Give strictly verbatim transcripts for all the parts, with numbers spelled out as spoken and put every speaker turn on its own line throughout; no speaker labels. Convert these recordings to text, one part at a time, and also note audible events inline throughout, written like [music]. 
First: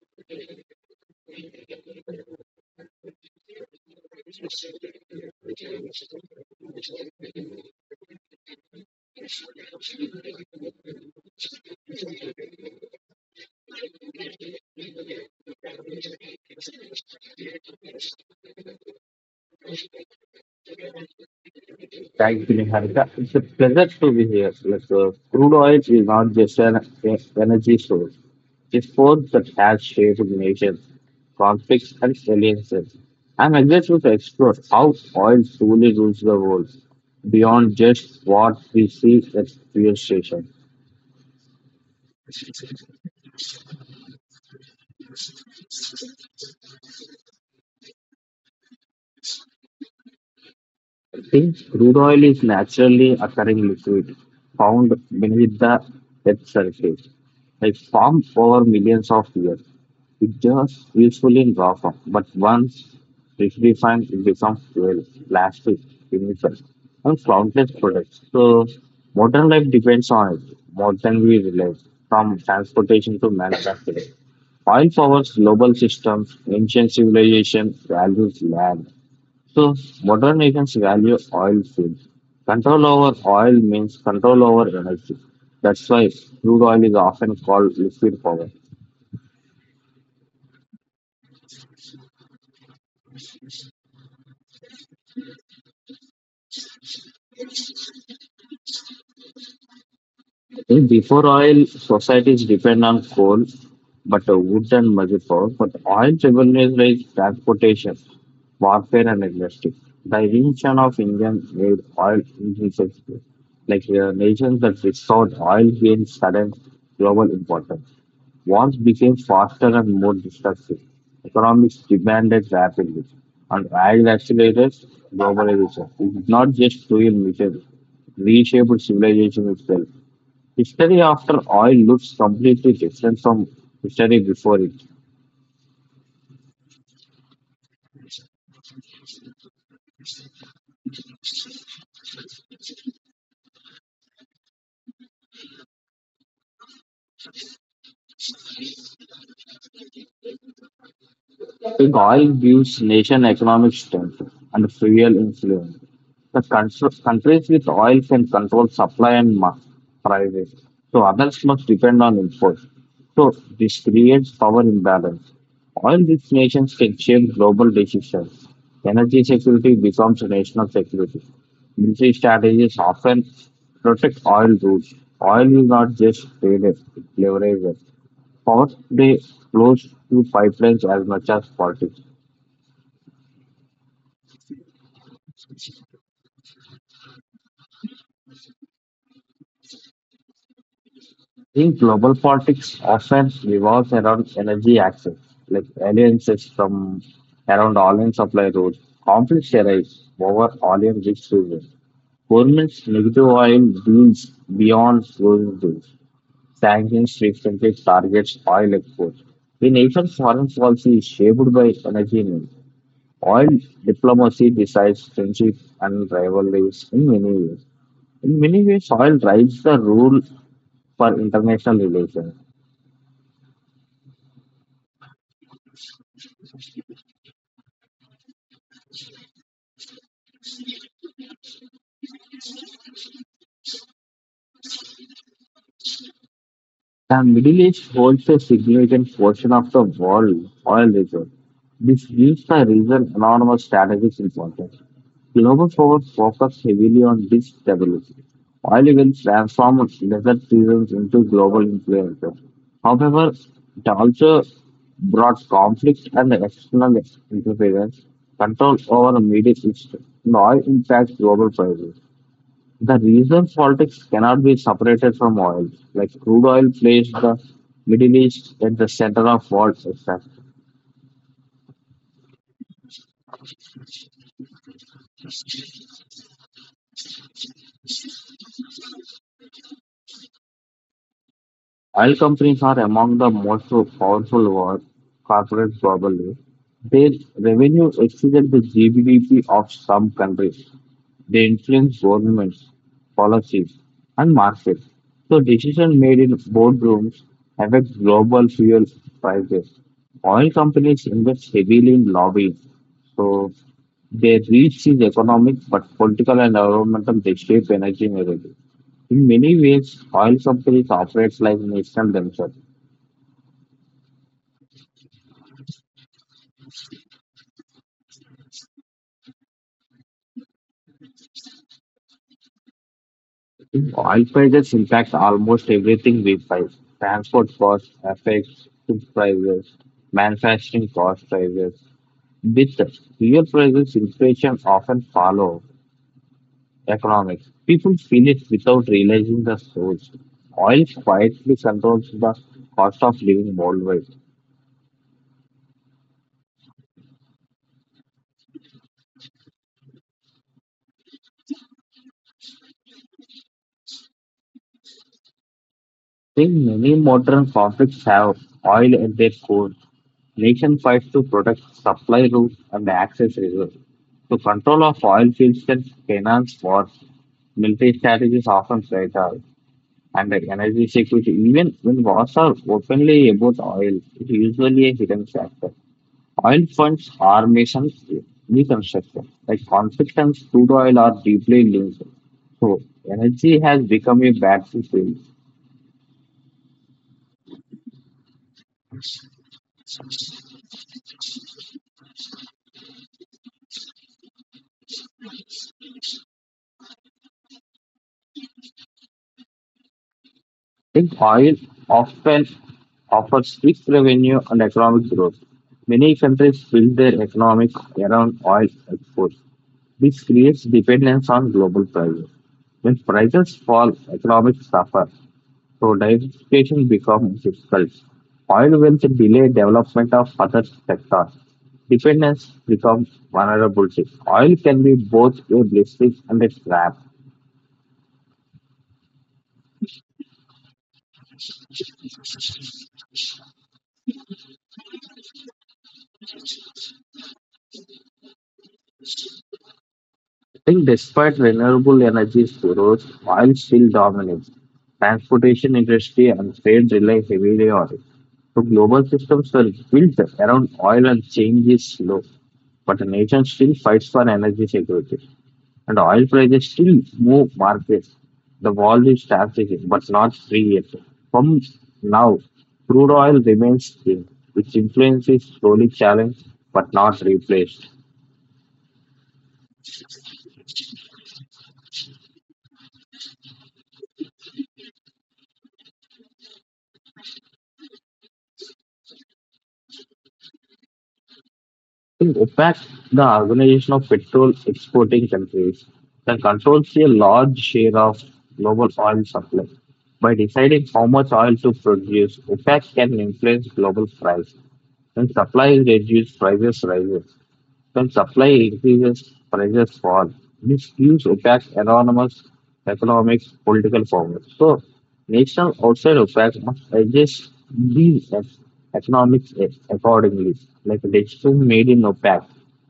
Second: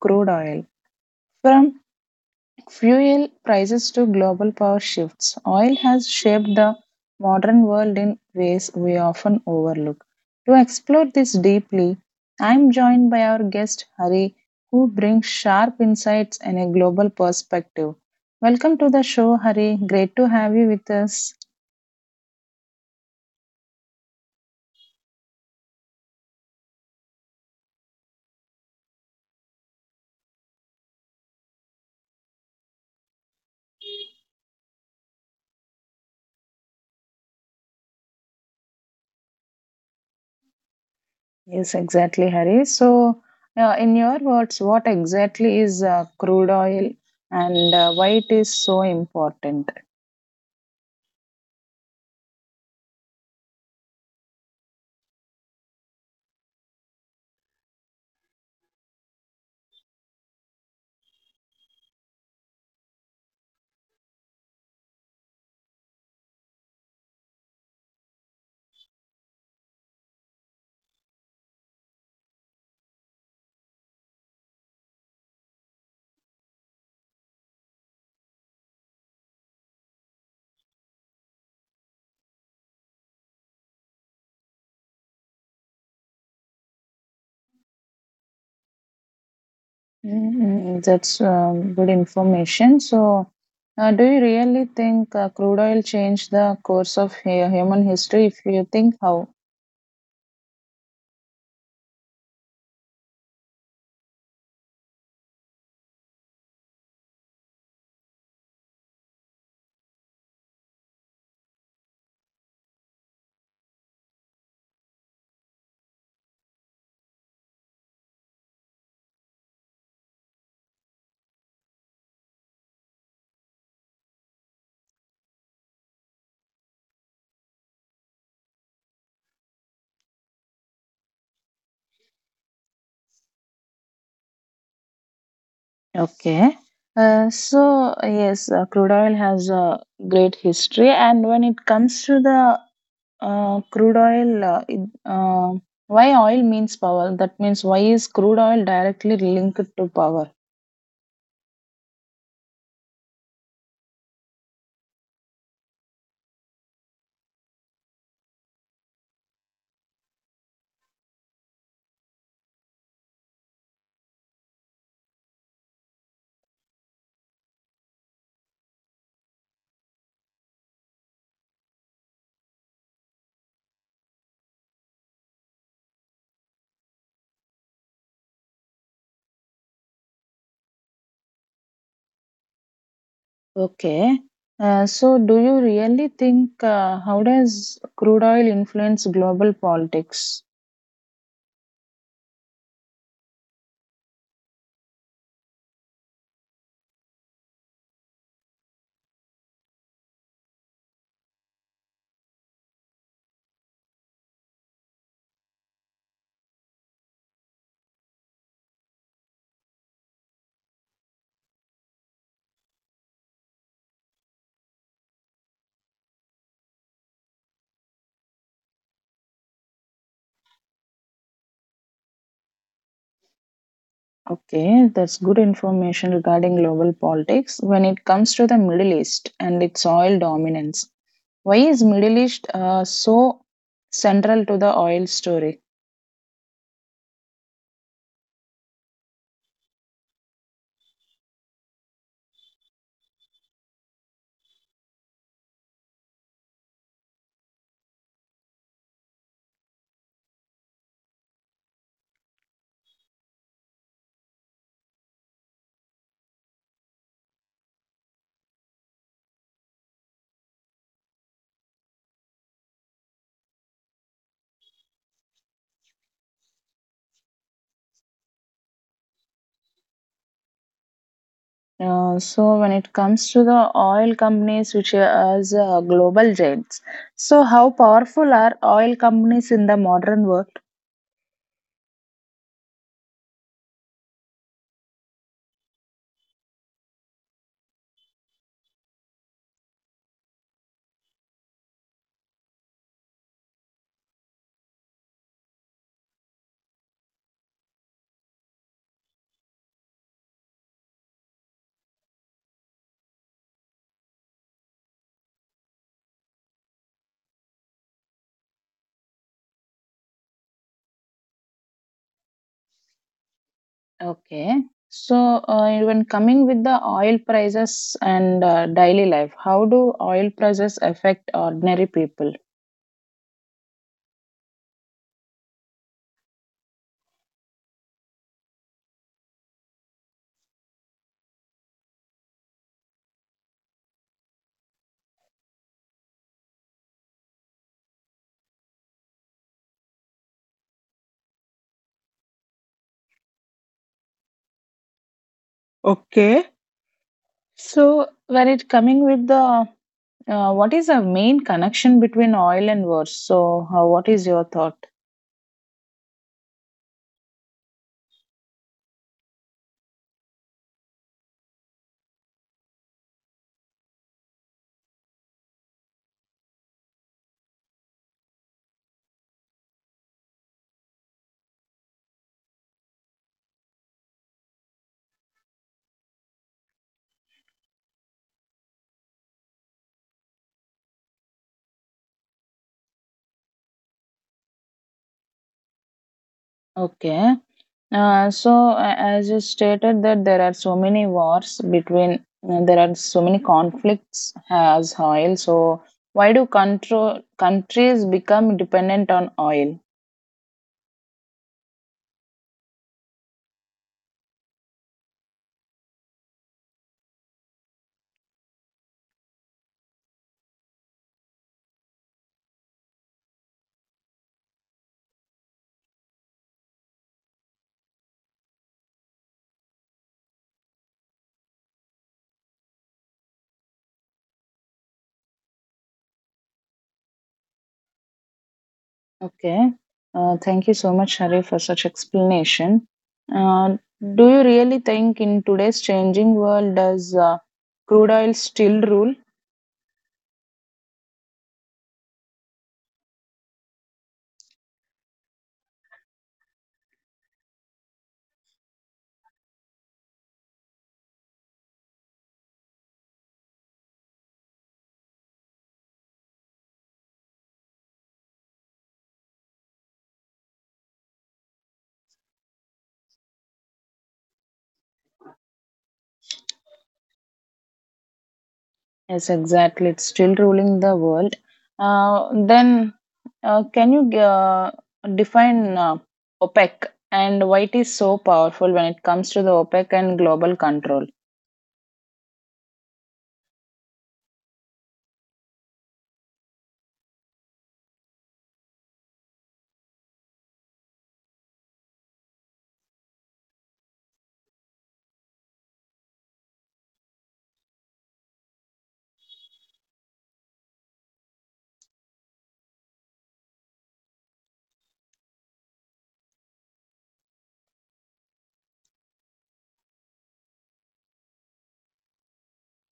crude oil. From fuel prices to global power shifts. Oil has shaped the modern world in ways we often overlook. To explore this deeply, I'm joined by our guest Hari, who brings sharp insights and a global perspective. Welcome to the show, Hari. Great to have you with us.
Thank you, Niharika. It's a pleasure to be here. Like, uh, crude oil is not just an e- energy source; it's force that has shaped nations, conflicts, and alliances. I'm excited to explore how oil truly rules the world beyond just what we see at fuel stations.
Yes, exactly, Hari. So, uh, in your words, what exactly is uh, crude oil and uh, why it is so important?
Since crude oil is naturally occurring liquid found beneath the Earth's surface, like formed over millions of years. It's just useful in raw form, but once refined, it becomes well, plastic, chemical, and countless products. So modern life depends on it more than we realize, from transportation to manufacturing. Oil powers global systems, ancient civilization values land. So modern nations value oil fields. Control over oil means control over energy. That's why crude oil is often called liquid power.
Mm, that's um, good information. So, uh, do you really think uh, crude oil changed the course of hu- human history? If you think how?
Eh, Before oil, societies depend on coal, but uh, wood and major power. But oil revenues like transportation, warfare, and industry. The invention of Indian made oil indispensable. Like uh, nations that restored oil gained sudden global importance. Wars became faster and more destructive. Economics demanded rapidly, and oil accelerated globalization. It's not just fuel meter, reshaped civilization itself. History after oil looks completely different from history before it.
Okay. Uh, so, yes, uh, crude oil has a great history. And when it comes to the uh, crude oil, uh, it, uh, why oil means power? That means, why is crude oil directly linked to power?
The oil gives nation economic strength and fuel influence. The contr- countries with oil can control supply and ma- prices, so others must depend on imports. So this creates power imbalance. Oil-rich nations can shape global decisions. Energy security becomes national security. Military strategies often protect oil routes. Oil is not just traded, it's leveraged. Power they flows through pipelines as much as politics.
Okay. Uh, so do you really think uh, how does crude oil influence global politics?
I think global politics often revolves around energy access, like alliances from around oil supply routes. Conflicts arise over oil and rich regions. Governments negative oil deals beyond closing deals. Sanctions frequently targets oil exports. The nation's foreign policy is shaped by energy needs. Oil diplomacy decides friendship and rivalries in many ways. In many ways, oil drives the rule for international relations.
Okay, that's good information regarding global politics when it comes to the Middle East and its oil dominance. Why is Middle East uh, so central to the oil story?
The Middle East holds a significant portion of the world oil reserve. This gives the region enormous strategic importance. Global forests focus heavily on this stability, oil events transform desert seasons into global influences. However, it also brought conflict and external interference, control over the Middle East, and oil impacts global prices. The regional politics cannot be separated from oil, like crude oil placed the Middle East at the center of world.
Uh, so when it comes to the oil companies which are as uh, global giants, so how powerful are oil companies in the modern world?
Oil companies are among the most powerful world corporates globally. Their revenue exceeded the G D P of some countries. They influence governments, policies, and markets. So decisions made in boardrooms affect global fuel prices. Oil companies invest heavily in lobbying, so their reach is economic, but political and environmental they shape energy narrative. In many ways, oil companies operate like nations themselves.
Okay. So, uh, when coming with the oil prices and uh, daily life, how do oil prices affect ordinary people?
Oil prices impact almost everything we buy. Transport costs affects food prices, manufacturing cost prices. With fuel prices, inflation often follow economics. People feel it without realizing the source. Oil quietly controls the cost of living worldwide. I
Okay. So, when it coming with the uh, what is the main connection between oil and wars? So, how, what is your thought?
think many modern conflicts have oil at their core. Nation fights to protect supply routes and access reserves. The control of oil fields and finance wars. Military strategies often fatal, and the energy security, even when wars are openly about oil, is usually a hidden factor. Oil funds armies reconstruction, like conflict and crude oil are deeply linked. So, energy has become a battlefield.
Okay. Uh, so, a- as you stated that there are so many wars between, uh, there are so many conflicts as oil. So, why do control countries become dependent on oil?
Think oil often offers fixed revenue and economic growth. Many countries build their economic around oil exports. This creates dependence on global prices. When prices fall, economics suffer, so diversification becomes difficult. Oil will delay development of other sectors. Dependence becomes vulnerability. Oil can be both a blessing and a trap.
Okay. Uh, thank you so much, Hari, for such explanation. Uh, do you really think in today's changing world does uh, crude oil still rule?
I think despite renewable energy's growth, oil still dominates. Transportation industry and trade rely heavily on it. So global systems were built around oil and change is slow. But the nation still fights for energy security, and oil prices still move markets. The world is strategic, but not free yet. From now, crude oil remains king, which influence is slowly challenged but not replaced.
Yes, exactly. It's still ruling the world. Uh, then, uh, can you uh, define uh, OPEC and why it is so powerful when it comes to the OPEC and global control?
In OPEC, the Organization of Petrol Exporting Countries, that controls a large share of global oil supply. By deciding how much oil to produce, OPEC can influence global price. When supply is reduced, prices rise. When supply increases, prices fall. This gives OPEC enormous economic political power. So, nations outside OPEC must adjust these ec- economics a- accordingly. Like a decision made in OPEC,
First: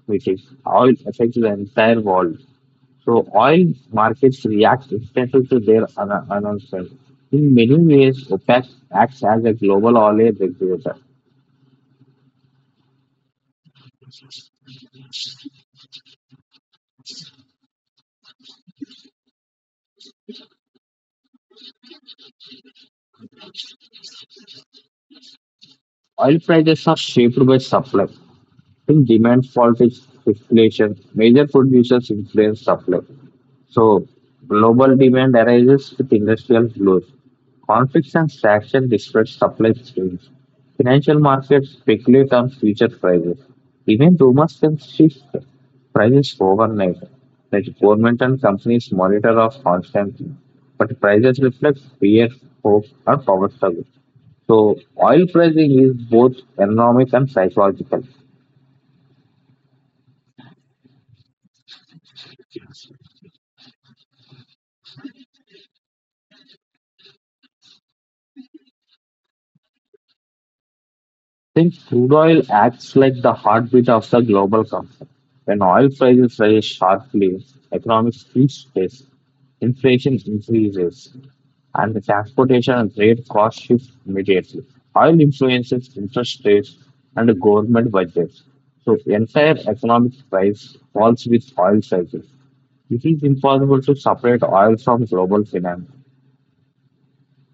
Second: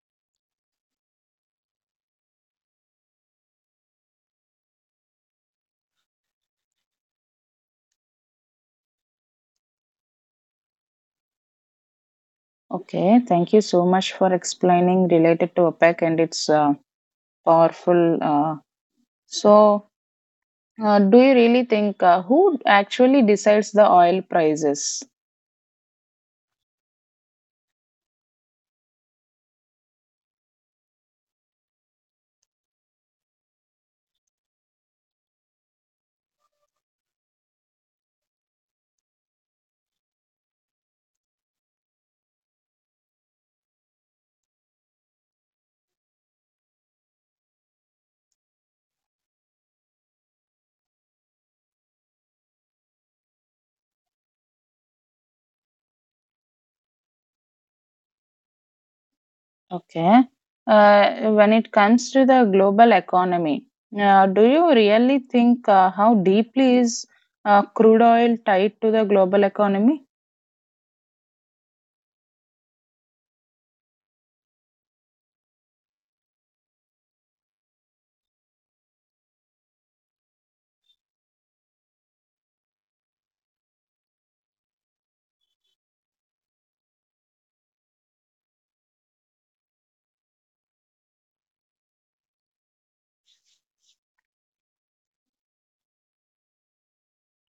which is oil affects the entire world. So, oil markets react instantly to their an- announcement. In many ways, OPEC acts as a global oil regulator.
Okay, thank you so much for explaining related to OPEC and its uh, powerful. Uh, so, Uh, do you really think uh, who actually decides the oil prices?
Oil prices are shaped by supply. In demand falls is inflation. Major producers influence supply. So global demand arises with industrial growth. Conflicts and sanctions disrupt supply chains. Financial markets speculate on future prices. Even rumors can shift prices overnight. Like government and companies monitor us constantly, but prices reflect fear, hope, or power struggle. So oil pricing is both economic and psychological.
Okay. Uh, when it comes to the global economy, uh, do you really think uh, how deeply is uh, crude oil tied to the global economy?
Think crude oil acts like the heartbeat of the global conflict. When oil prices rise sharply, economics lose space, inflation increases, and the transportation and trade costs shift immediately. Oil influences interest rates and the government budgets. So the entire economic price falls with oil cycles. It is impossible to separate oil from global finance.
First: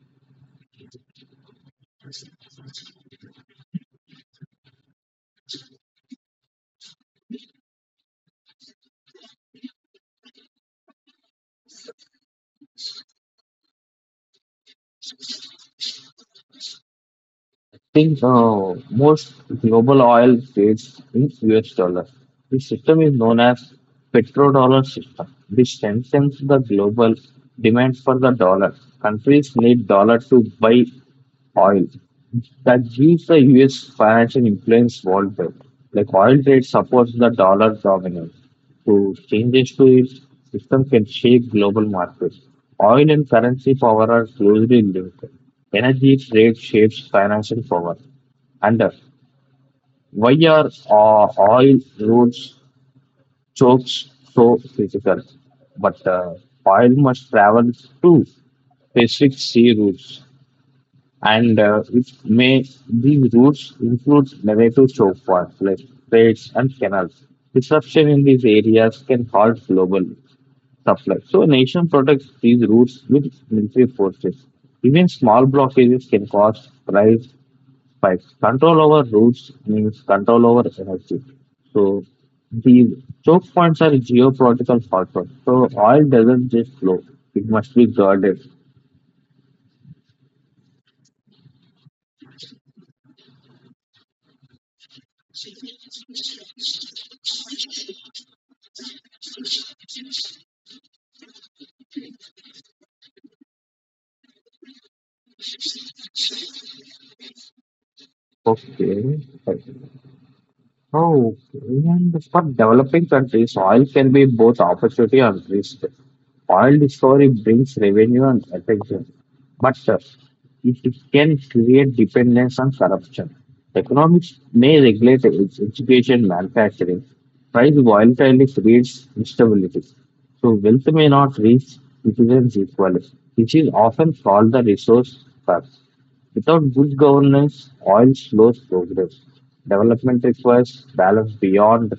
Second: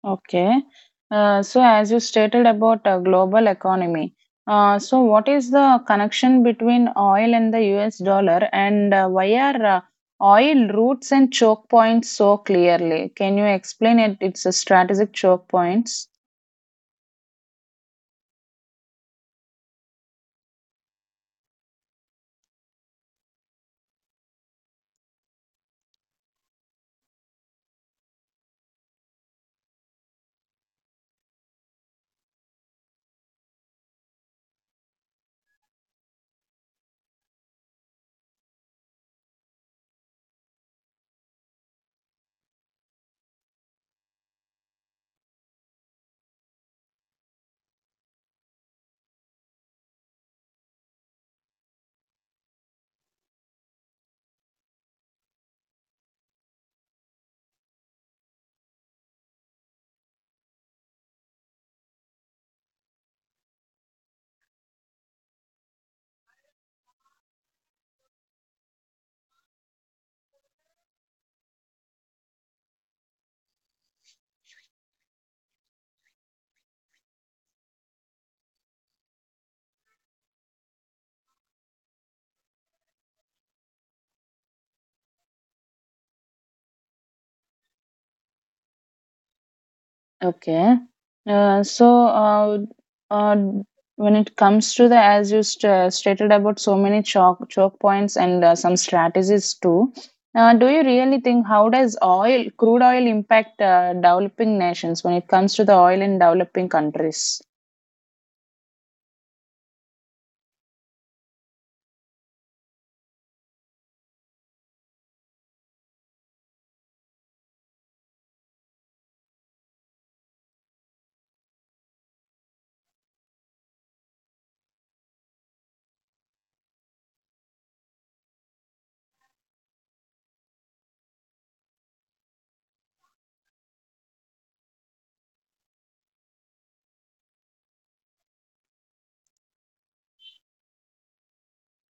Okay. Uh, so, as you stated about uh, global economy, uh, so what is the connection between oil and the U S dollar, and uh, why are uh, oil routes and choke points so clearly? Can you explain it? It's a strategic choke points.
Think uh, most global oil trades in U S dollar. This system is known as petrodollar system, which strengthens the global demand for the dollar. Countries need dollar to buy oil. That gives the U S financial influence worldwide. Like oil trade supports the dollar dominance. To changes to its system can shape global markets. Oil and currency power are closely linked. Energy trade shapes financial power. And uh, why are uh, oil roads chokes so critical? But uh, oil must travel to Pacific Sea routes, and uh, it may these routes include narrative choke points like straits and canals. Disruption in these areas can halt global supply. So, a nation protects these routes with military forces. Even small blockages can cause price Five, control over routes means control over energy. So the choke points are geopolitical factors. So oil doesn't just flow; it must be guarded.
Okay. Uh, so, uh, uh, when it comes to the, as you st- stated about so many chalk choke points and uh, some strategies too, uh, do you really think how does oil, crude oil, impact uh, developing nations when it comes to the oil in developing countries?
Okay. Oh, and for developing countries, oil can be both opportunity and risk. Oil discovery brings revenue and attention, but uh, it it can create dependence and corruption. Economics may regulate its education, manufacturing. Price volatility creates instability, so wealth may not reach citizens equally, which is often called the resource gap. Without good governance, oil slows progress. Development requires balance beyond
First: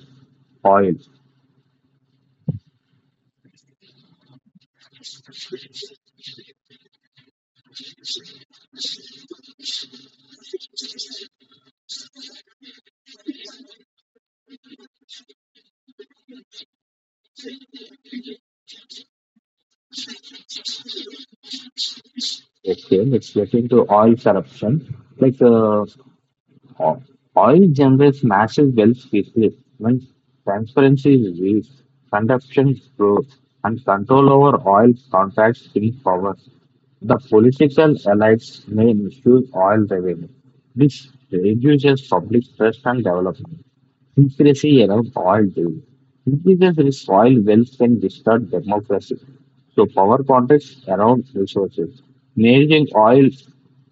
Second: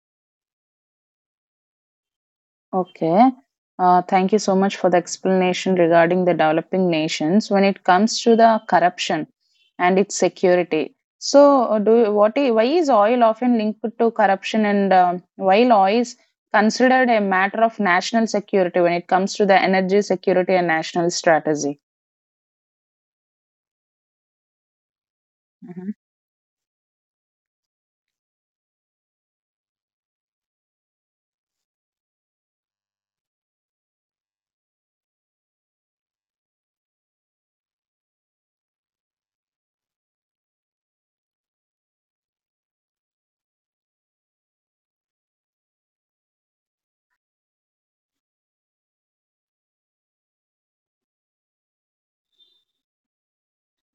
oil.
Okay. Uh, thank you so much for the explanation regarding the developing nations when it comes to the corruption and its security. So, uh, do you- what? i- Why is oil often linked to corruption, and um while oil is considered a matter of national security when it comes to the energy security and national strategy?
Okay, let's get into oil corruption. Like uh,
Mhm.
o- Oil generates massive wealth quickly. When transparency is weak, corruption grows, and control over oil contracts in power. The political elites may misuse oil revenue. This reduces public trust and development. Conspiracy around oil too. Increases in soil wealth can distort democracy. So power contests around resources. Managing oil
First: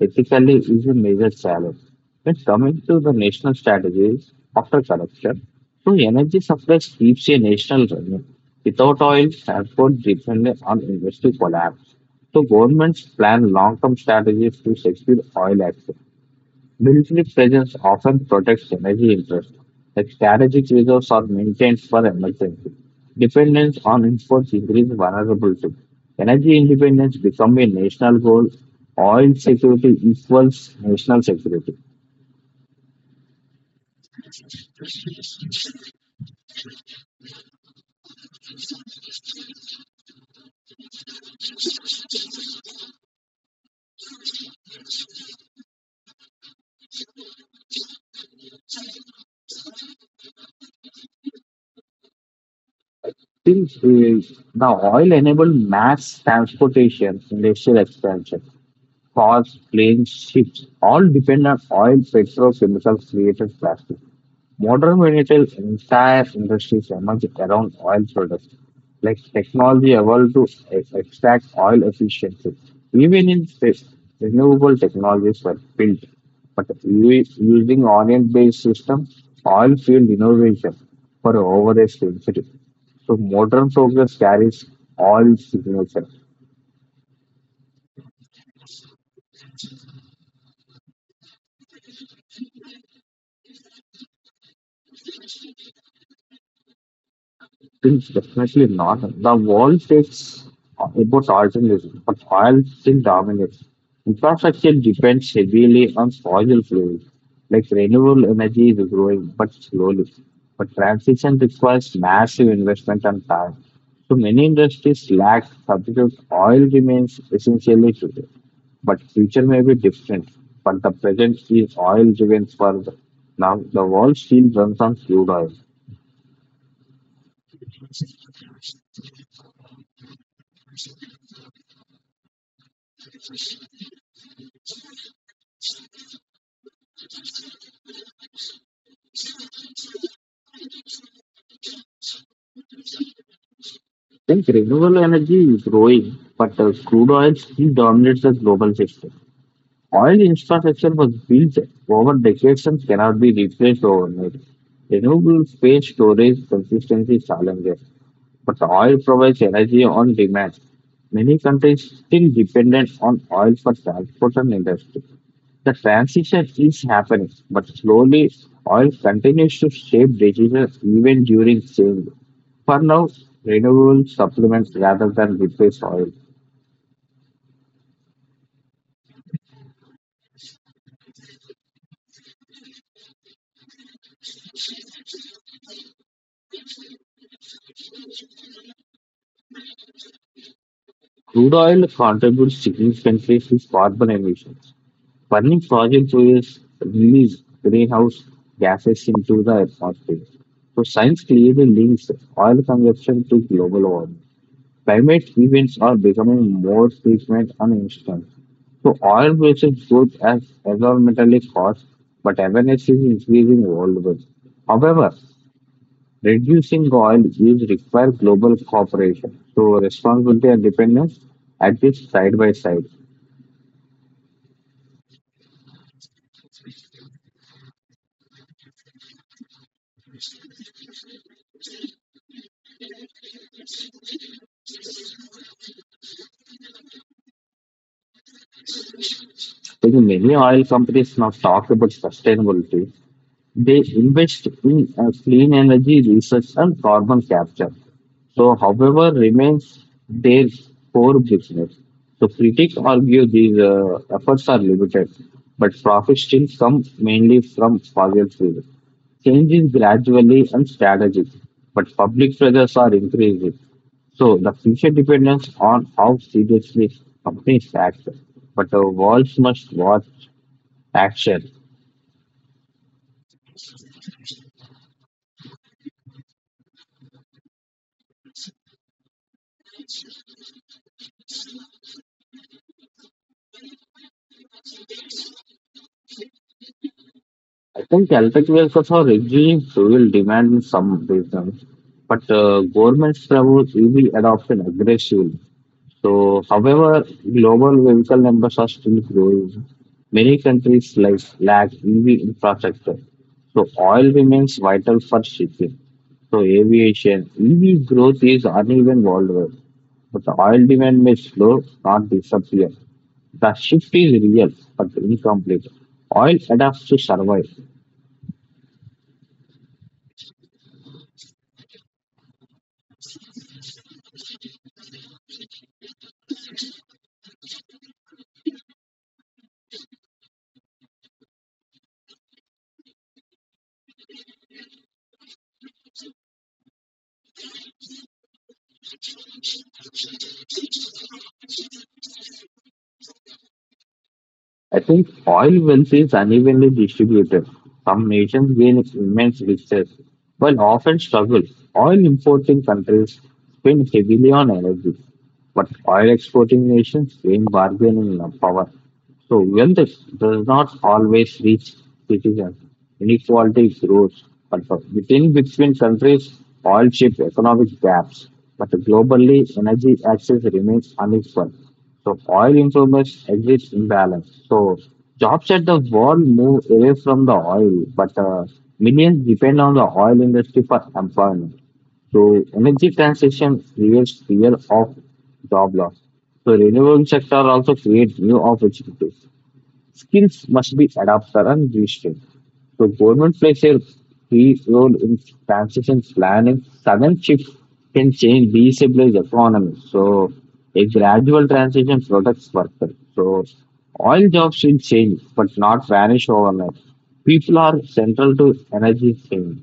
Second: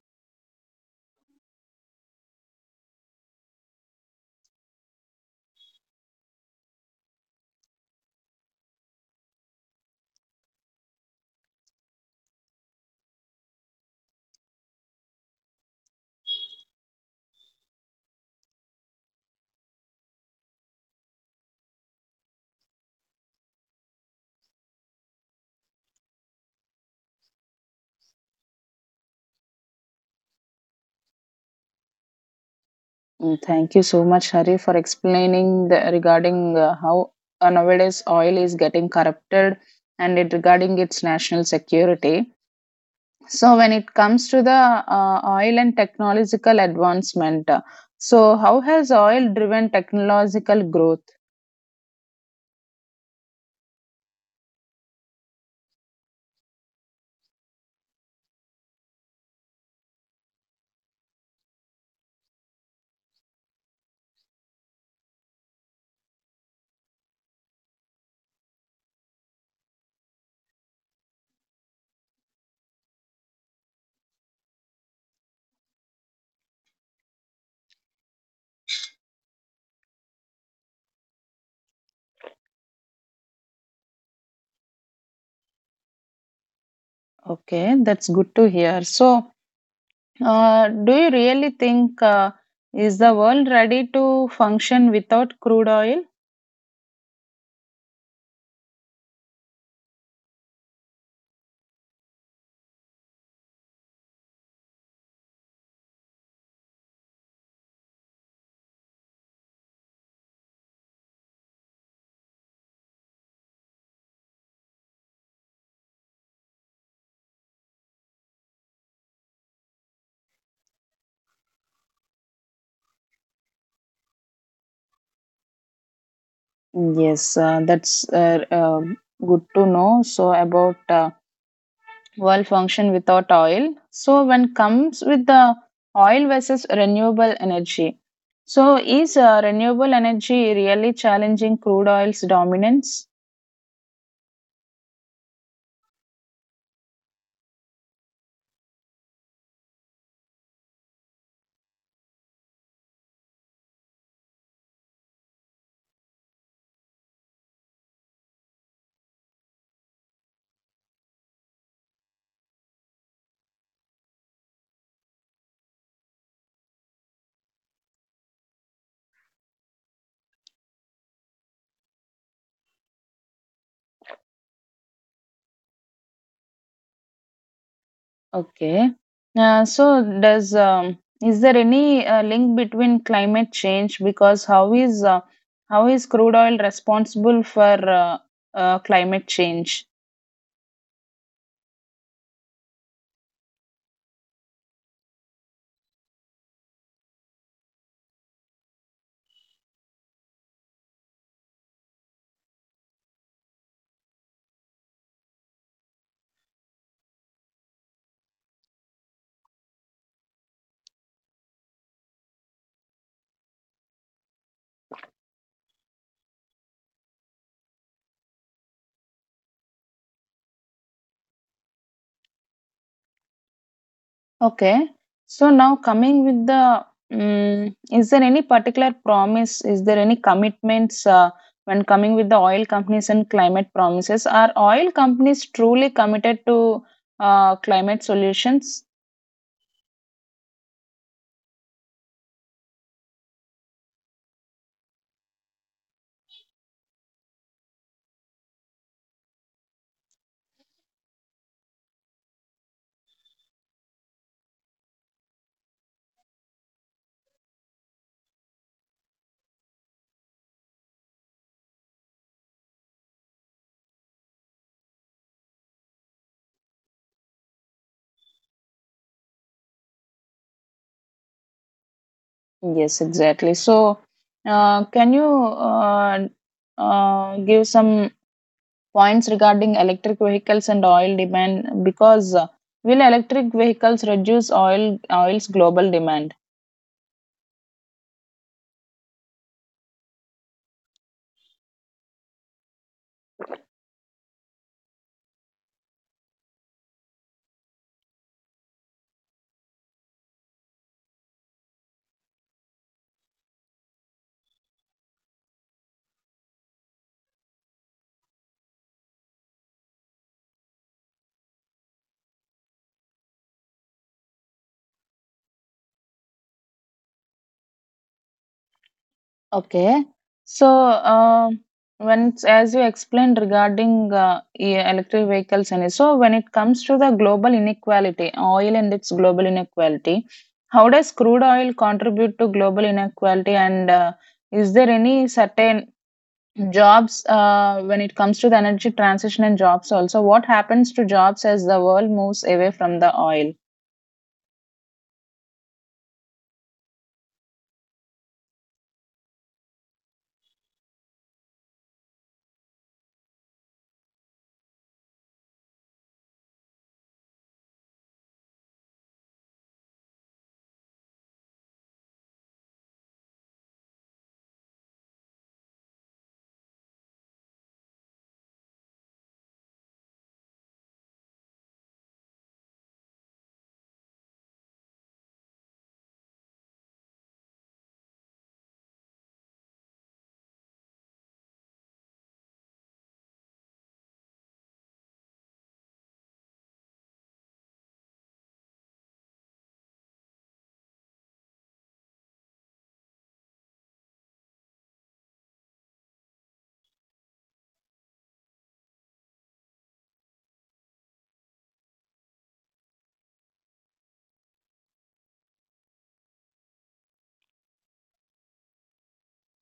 ethically is a major challenge. When coming to the national strategies after corruption, so energy supply keeps a national running. Without oil, transport dependent on industry collapse. So governments plan long-term strategies to secure oil access. Military presence often protects energy interests, like strategic reserves are maintained for emergency. Dependence on imports increases vulnerability. Energy independence becomes a national goal. Oil security equals national security.
Mm, thank you so much, Hari, for explaining the, regarding uh, how uh, nowadays oil is getting corrupted and it regarding its national security. So when it comes to the uh, oil and technological advancement, uh, so how has oil driven technological growth?
Since uh, Now oil enabled mass transportation, industrial expansion, cars, planes, ships all depend on oil, petrochemicals, created plastic. Modern retail's entire industry emerged around oil products, like technology evolved to e- extract oil efficiently. Even in space, renewable technologies were built, but u- using orient-based system, oil fueled innovation for over a century. So modern progress carries oil signature.
Okay, that's good to hear. So uh, do you really think uh, is the world ready to function without crude oil?
Think definitely not. The world takes about alternatives, but oil still dominates. Infrastructure depends heavily on fossil fuels, like renewable energy is growing, but slowly. But transition requires massive investment and time. So many industries lack substitutes. Oil remains essentially today, but future may be different. But the present is oil driven for the, now. The world still runs on crude oil.
Yes, uh, that's uh, um good to know. So about uh, world function without oil. So when comes with the oil versus renewable energy. So is uh, renewable energy really challenging crude oil's dominance?
I think renewable energy is growing, but uh, crude oil still dominates the global system. Oil infrastructure was built over decades and cannot be replaced overnight. Renewable space storage consistency challenges, but oil provides energy on demand. Many countries still dependent on oil for transport and industry. The transition is happening, but slowly oil continues to shape decisions even during change. For now, renewable supplements rather than replace oil.
Okay. Uh, so does um, is there any uh, link between climate change because how is uh, how is crude oil responsible for uh, uh, climate change?
Crude oil contributes significantly to carbon emissions. Burning fossil fuels release greenhouse gases into the atmosphere. So science clearly links oil consumption to global warming. Climate events are becoming more frequent and instant. So oil versus good as environmentally cost, but awareness is increasing worldwide. However, reducing oil use requires global cooperation, so responsibility and dependence exist side by side.
Okay. So now coming with the mm, is there any particular promise? Is there any commitments uh, when coming with the oil companies and climate promises? Are oil companies truly committed to uh, climate solutions?
Like many oil companies now talk about sustainability, they invest in uh, clean energy research and carbon capture. So, however, remains their core business. So, critics argue these uh, efforts are limited, but profits still come mainly from fossil fuels. Change is gradually and strategic, but public pressures are increasing. So the future depends on how seriously companies act, but the world must watch action.
Yes, exactly. So uh, can you uh, uh, give some points regarding electric vehicles and oil demand? Because uh, will electric vehicles reduce oil oil's global demand?
I think electric vehicles are reducing fuel demand in some regions, but uh, governments promote E V adoption aggressively. So, however, global vehicle numbers are still growing. Many countries like lack E V infrastructure, so oil remains vital for shipping. So, aviation E V growth is uneven worldwide. But the oil demand may slow, not disappear. The shift is real, but incomplete. Oil adapts to survive.
Okay. So, um, when it's, as you explained regarding uh, e- electric vehicles, and so when it comes to the global inequality, oil and its global inequality, how does crude oil contribute to global inequality? And uh, is there any certain jobs uh, when it comes to the energy transition and jobs also? What happens to jobs as the world moves away from the oil?
I think oil wealth is unevenly distributed. Some nations gain immense riches, while often struggle. Oil importing countries spend heavily on energy, but oil exporting nations gain bargaining power. So wealth is- does not always reach citizens. Inequality grows, but for- within between countries, oil shapes economic gaps. But globally, energy access remains unequal. So oil informers exit imbalance. So jobs at the world move away from the oil, but uh, millions depend on the oil industry for employment. So energy transition creates fear of job loss. So renewable sector also creates new opportunities. Skills must be adapted and restrained. So government plays a key role in transition planning. Sudden shift can change destabilize economy. So a gradual transition protects workers. So all jobs will change, but not vanish overnight. People are central to energy change.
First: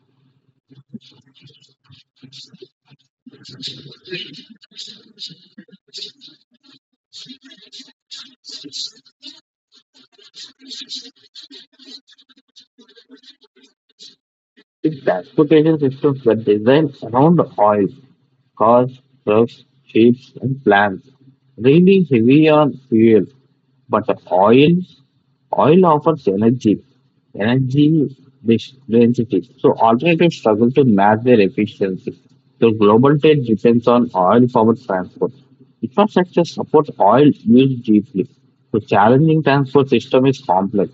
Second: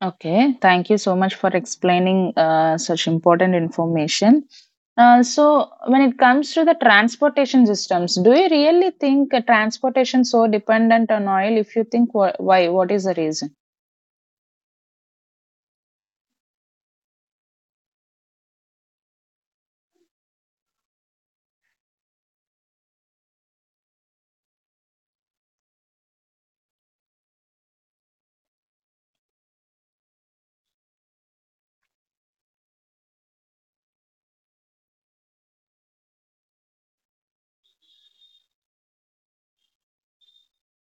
Okay, thank you so much for explaining uh, such important information. Uh, so when it comes to the transportation systems, do you really think uh, transportation so dependent on oil? If you think wh- why, what is the reason?
The transportation systems were designed around oil, cars, trucks, ships, and plants, really heavy on fuel, but oil oil offers energy, energy density, so alternatives struggle to match their efficiency. So global trade depends on oil powered transport. Infrastructure supports oil used deeply. So challenging transport system is complex.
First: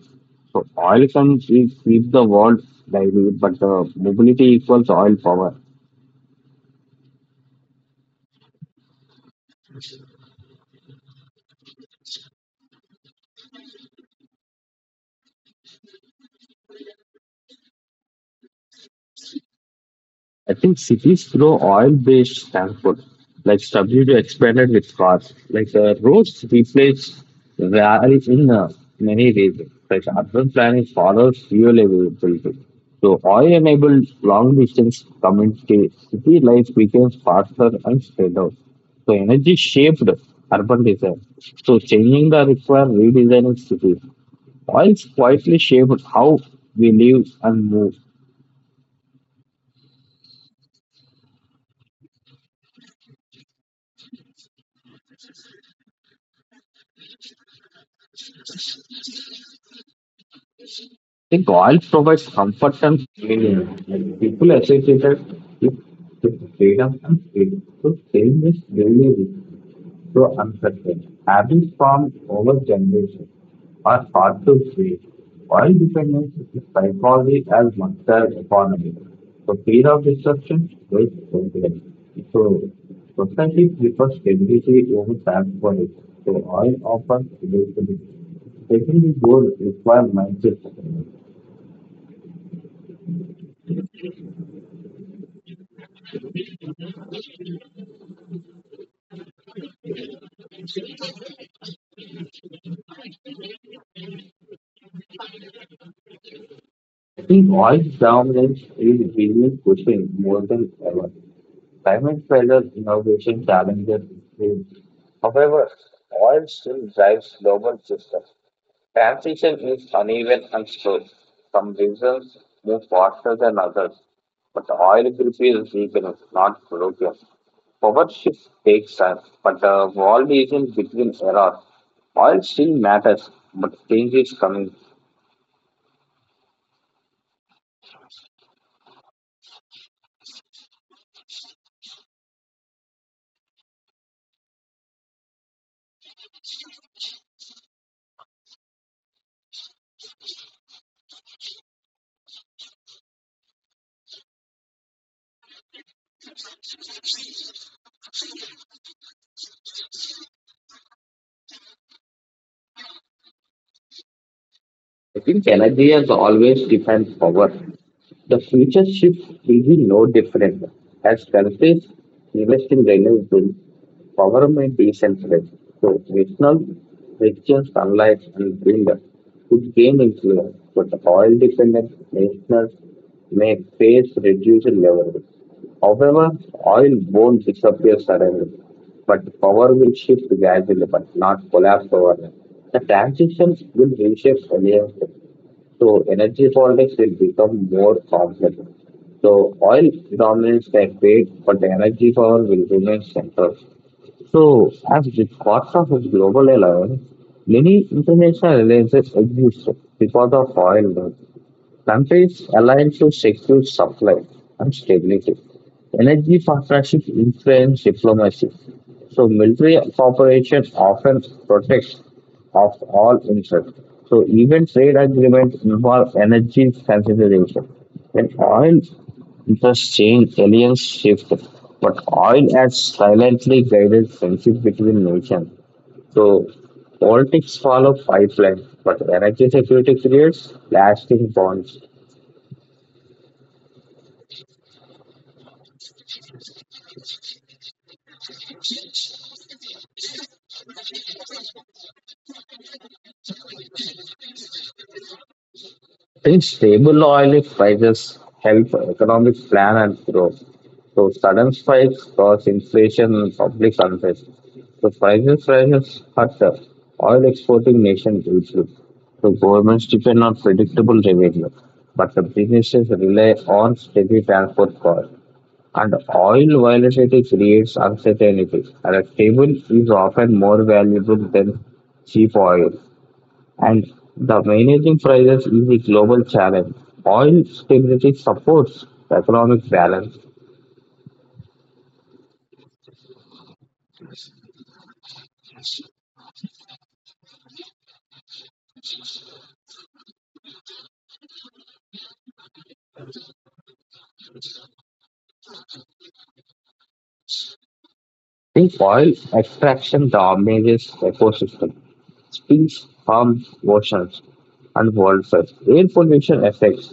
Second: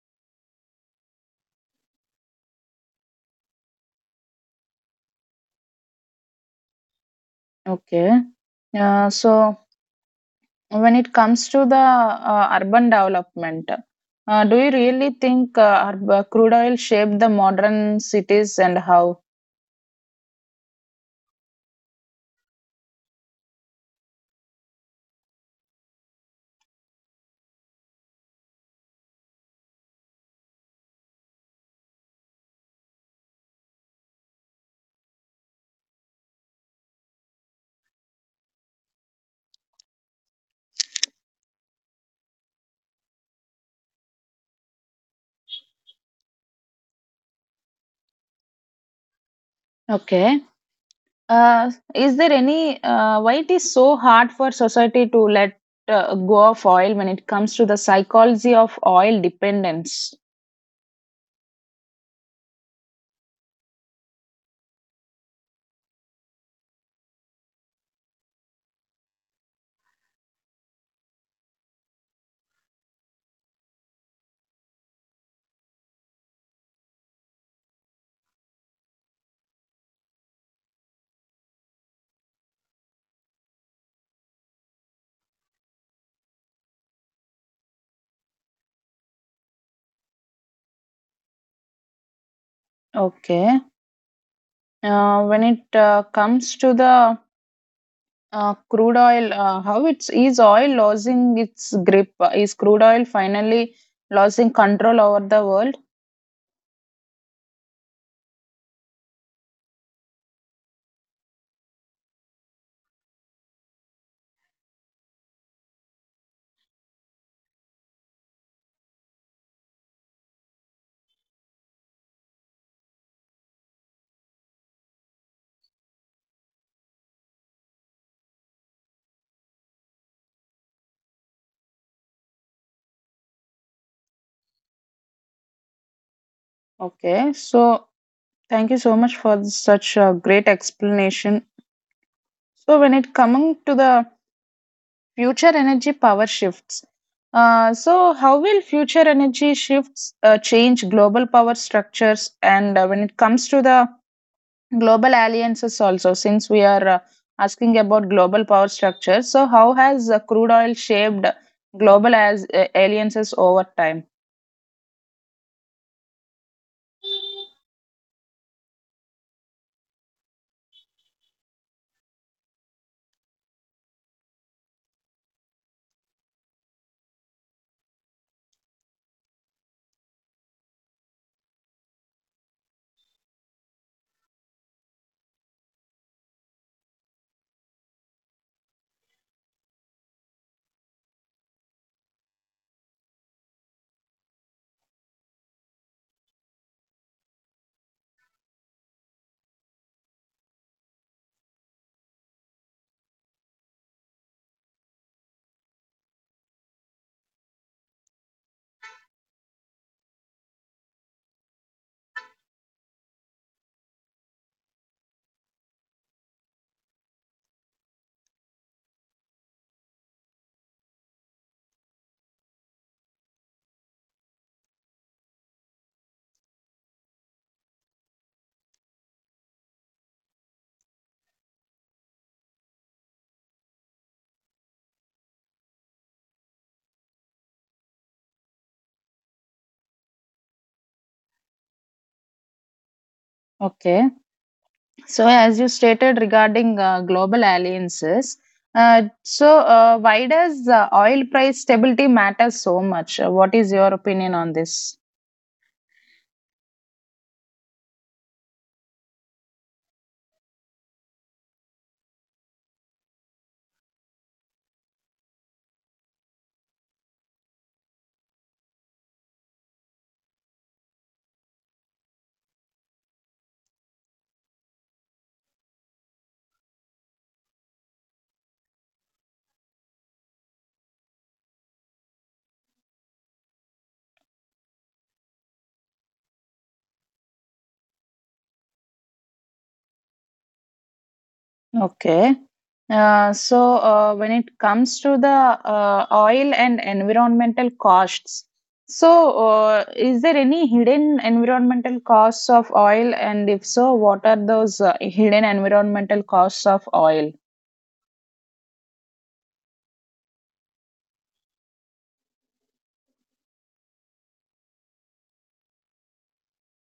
So oil can keep keep the world lively, but uh, mobility equals oil power.
Okay. Uh, so when it comes to the uh, urban development, uh, do you really think uh, ur- uh, crude oil shaped the modern cities and how?
I think cities grow oil-based transport, like substitute expanded with cars. Like uh, roads replace rail in uh, many ways. Like urban planning follows fuel availability. So oil-enabled long-distance community city life becomes faster and spread out. So energy shaped urban design. So changing the require redesigning cities. Oils quietly shaped how we live and move.
Okay. Uh, is there any uh, why it is so hard for society to let uh, go of oil when it comes to the psychology of oil dependence?
The oil provides comfort and freedom, and people associated it with the freedom and freedom. So change is really so uncertain. Habits formed over generations are hard to break. Oil dependence is psychology as much monster economy. So fear of disruption is confidence. So society prefers stability over transparency. So oil offers stability. Taking the goal requires mindset.
Okay. Uh, when it uh, comes to the uh, crude oil, uh, how it's is oil losing its grip? Uh, Is crude oil finally losing control over the world?
I think oil dominance is really pushing more than ever. Climate pressures, innovation challenges increase. However, oil still drives global systems. Transition is uneven and slow. Some regions move faster than others, but the oil group is weakening, not broken. Power shift takes time, but the world is in between eras. Oil still matters, but change is coming.
Okay. So thank you so much for such a great explanation. So when it coming to the future energy power shifts, uh, so how will future energy shifts uh, change global power structures? And uh, when it comes to the global alliances also since we are uh, asking about global power structures so how has uh, crude oil shaped global as uh, alliances over time
I think energy has always defined power. The future shift will be no different. As countries invest in renewables, power may decentralize. So regional regions, sunlight and wind could gain influence, but oil dependent nations may face reduced levels. However, oil won't disappear suddenly, but power will shift gradually, but not collapse overnight. The transitions will reshape alliances, so energy politics will become more complex. So oil dominates the debate, but energy power will remain central. So as the cost of a global alliance, many international alliances exist because of oil. Countries aligned to secure supply and stability. Energy partnership influence diplomacy. So military cooperation often protects of all interests. So even trade agreements involve energy consideration. When oil interests change, alliance shift. But oil has silently guided friendship between nations. So politics follow pipeline, but energy security creates lasting bonds.
okay so as you stated regarding uh, global alliances uh, so uh, why does uh, oil price stability matter so much. Uh, what is your opinion on this
Since stable oil prices help economic plan and growth, so sudden spikes cause inflation and public unrest. So prices rises hurt the oil exporting nation hugely. So governments depend on predictable revenue, but the businesses rely on steady transport costs. And oil volatility creates uncertainty, and a stable is often more valuable than cheap oil, and the managing prices is a global challenge. Oil stability supports economic balance.
okay. Uh, so, uh, when it comes to the uh, oil and environmental costs, so uh, is there any hidden environmental costs of oil? And if so, what are those uh, hidden environmental costs of oil?
The oil extraction damages ecosystem, species harms oceans and wildfires. Air pollution affects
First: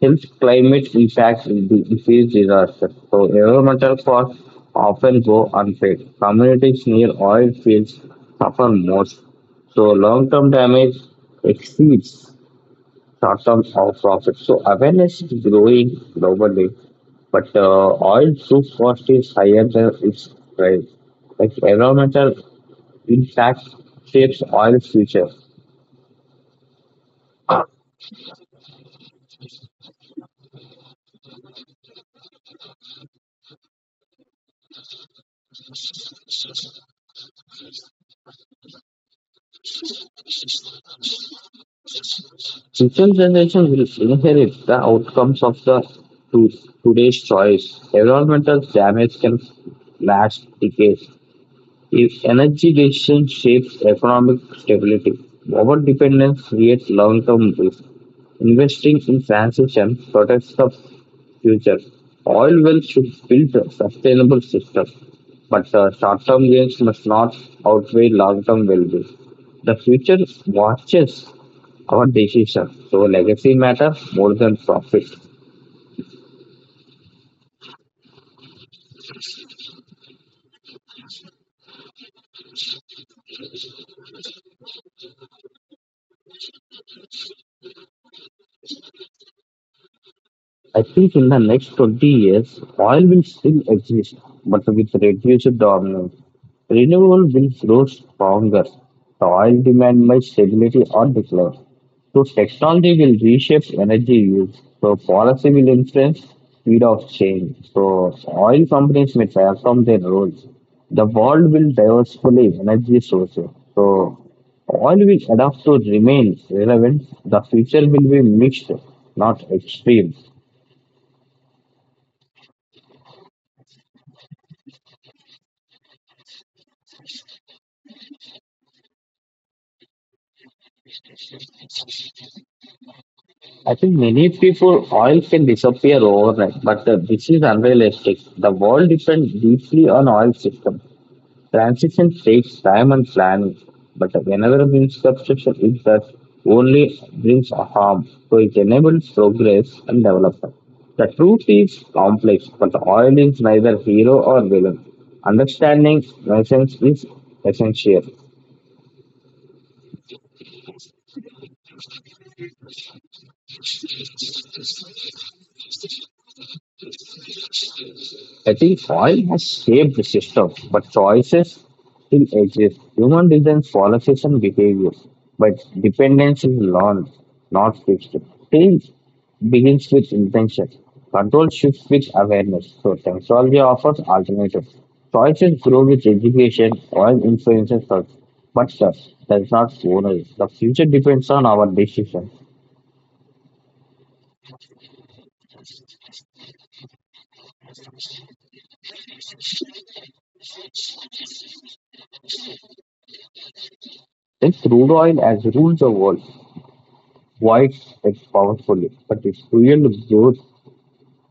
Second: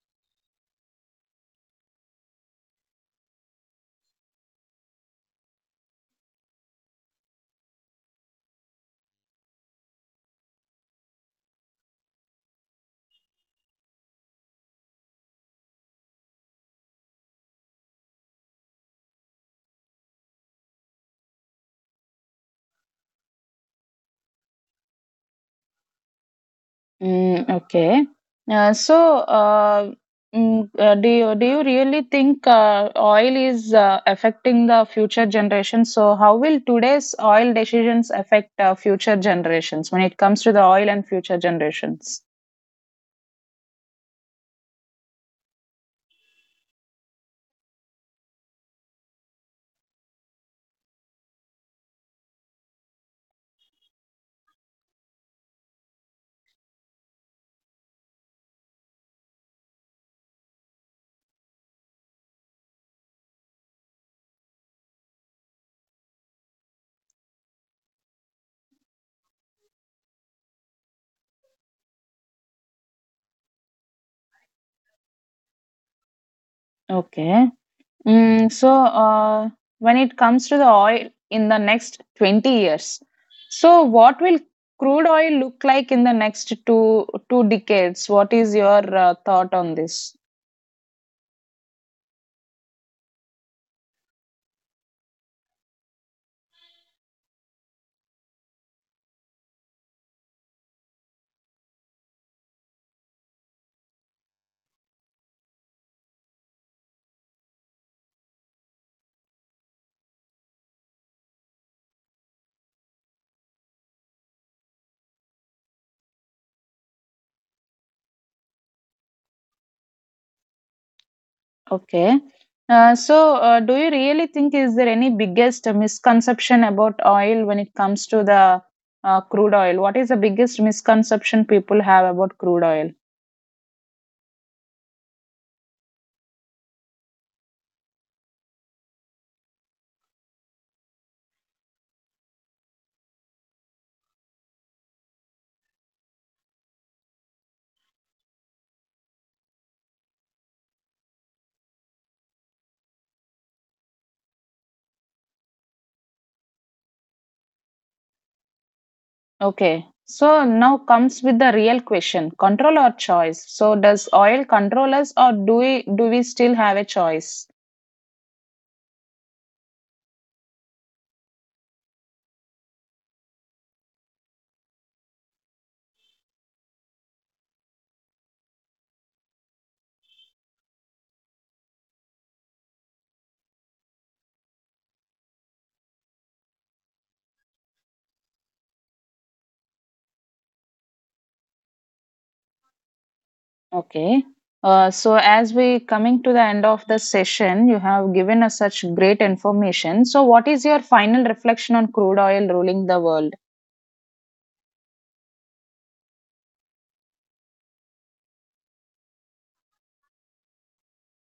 health, climate impacts, and di- disease disaster. So environmental costs often go unpaid. Communities near oil fields suffer most. So long-term damage exceeds short term of profits. So awareness is growing globally, but uh, oil soup cost is higher than its price. Like environmental impact shapes oil's future.
Mm, okay. Uh, so, uh, mm, uh, do you, do you really think uh, oil is uh, affecting the future generations? So, how will today's oil decisions affect uh, future generations when it comes to the oil and future generations?
Future generation will inherit the outcomes of the to, today's choice. Environmental damage can last decades. If energy decisions shape economic stability, over dependence creates long term risk. Investing in transition protects the future. Oil wells should build a sustainable system, but uh, short-term gains must not outweigh long-term well-being. The future watches our decisions, so legacy matters more than profit.
Okay. Mm, so, uh, when it comes to the oil in the next twenty years, so what will crude oil look like in the next two two decades? What is your uh, thought on this?
I think in the next twenty years, oil will still exist, but with reduced dominance. Renewable will grow stronger. The oil demand may stability or decline. So technology will reshape energy use. So policy will influence speed of change. So oil companies may transform their roles. The world will diversify energy sources. So oil will adapt to remain relevant. The future will be mixed, not extreme.
Okay. Uh, so, uh, do you really think is there any biggest misconception about oil when it comes to the uh, crude oil? What is the biggest misconception people have about crude oil?
I think many people oil can disappear overnight, but uh, this is unrealistic. The world depends deeply on oil system. Transition takes time and planning, but whenever misconception is that only brings a harm, so it enables progress and development. The truth is complex, but oil is neither hero or villain. Understanding lessons is essential.
Okay. So now comes with the real question, control or choice? So does oil control us or do we do we still have a choice?
I think oil has shaped the system, but choices still exist. Human design policies and behavior, but dependence is learned, not fixed. Change begins with intention. Control shifts with awareness. So technology offers alternatives. Choices grow with education, oil influences us, but stuff does not own us. The future depends on our decisions.
Okay. Uh, so as we coming to the end of the session, you have given us such great information. So what is your final reflection on crude oil ruling the world?
Then crude oil has ruled the world, quite powerfully, but its real growth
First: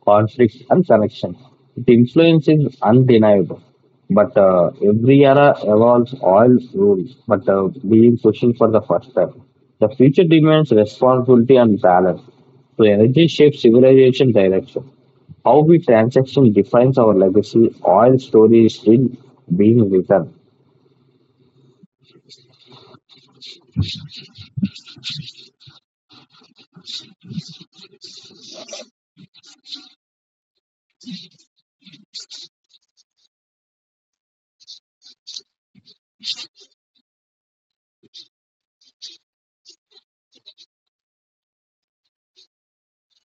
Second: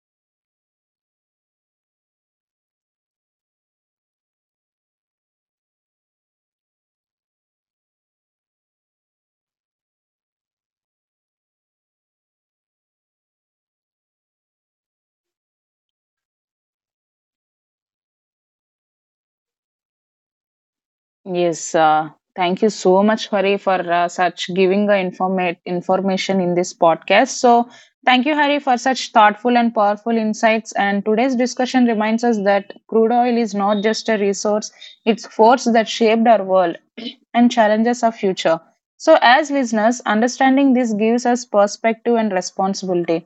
conflict and connection. Its influence is undeniable. But uh, every era evolves all rules, but uh, being pushing for the first time. The future demands responsibility and balance. So energy shapes civilization direction. How we transaction defines our legacy, oil story is still being written.
Yes, uh, thank you so much, Hari, for uh, such giving the informa- information in this podcast. So, thank you, Hari, for such thoughtful and powerful insights. And today's discussion reminds us that crude oil is not just a resource; it's a force that shaped our world [clears throat] and challenges our future. So, as listeners, understanding this gives us perspective and responsibility.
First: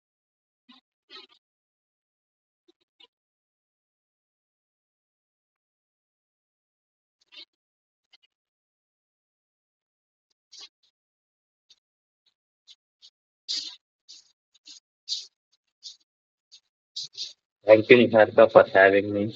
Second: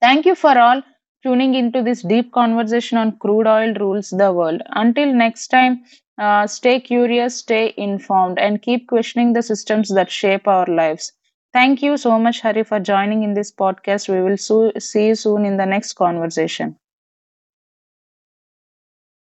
Thank you for all tuning into this deep conversation on crude oil rules the world. Until next time, uh, stay curious, stay informed, and keep questioning the systems that shape our lives. Thank you so much, Hari, for joining in this podcast. We will so- see you soon in the next conversation.
Thank you, Niharika, for having me.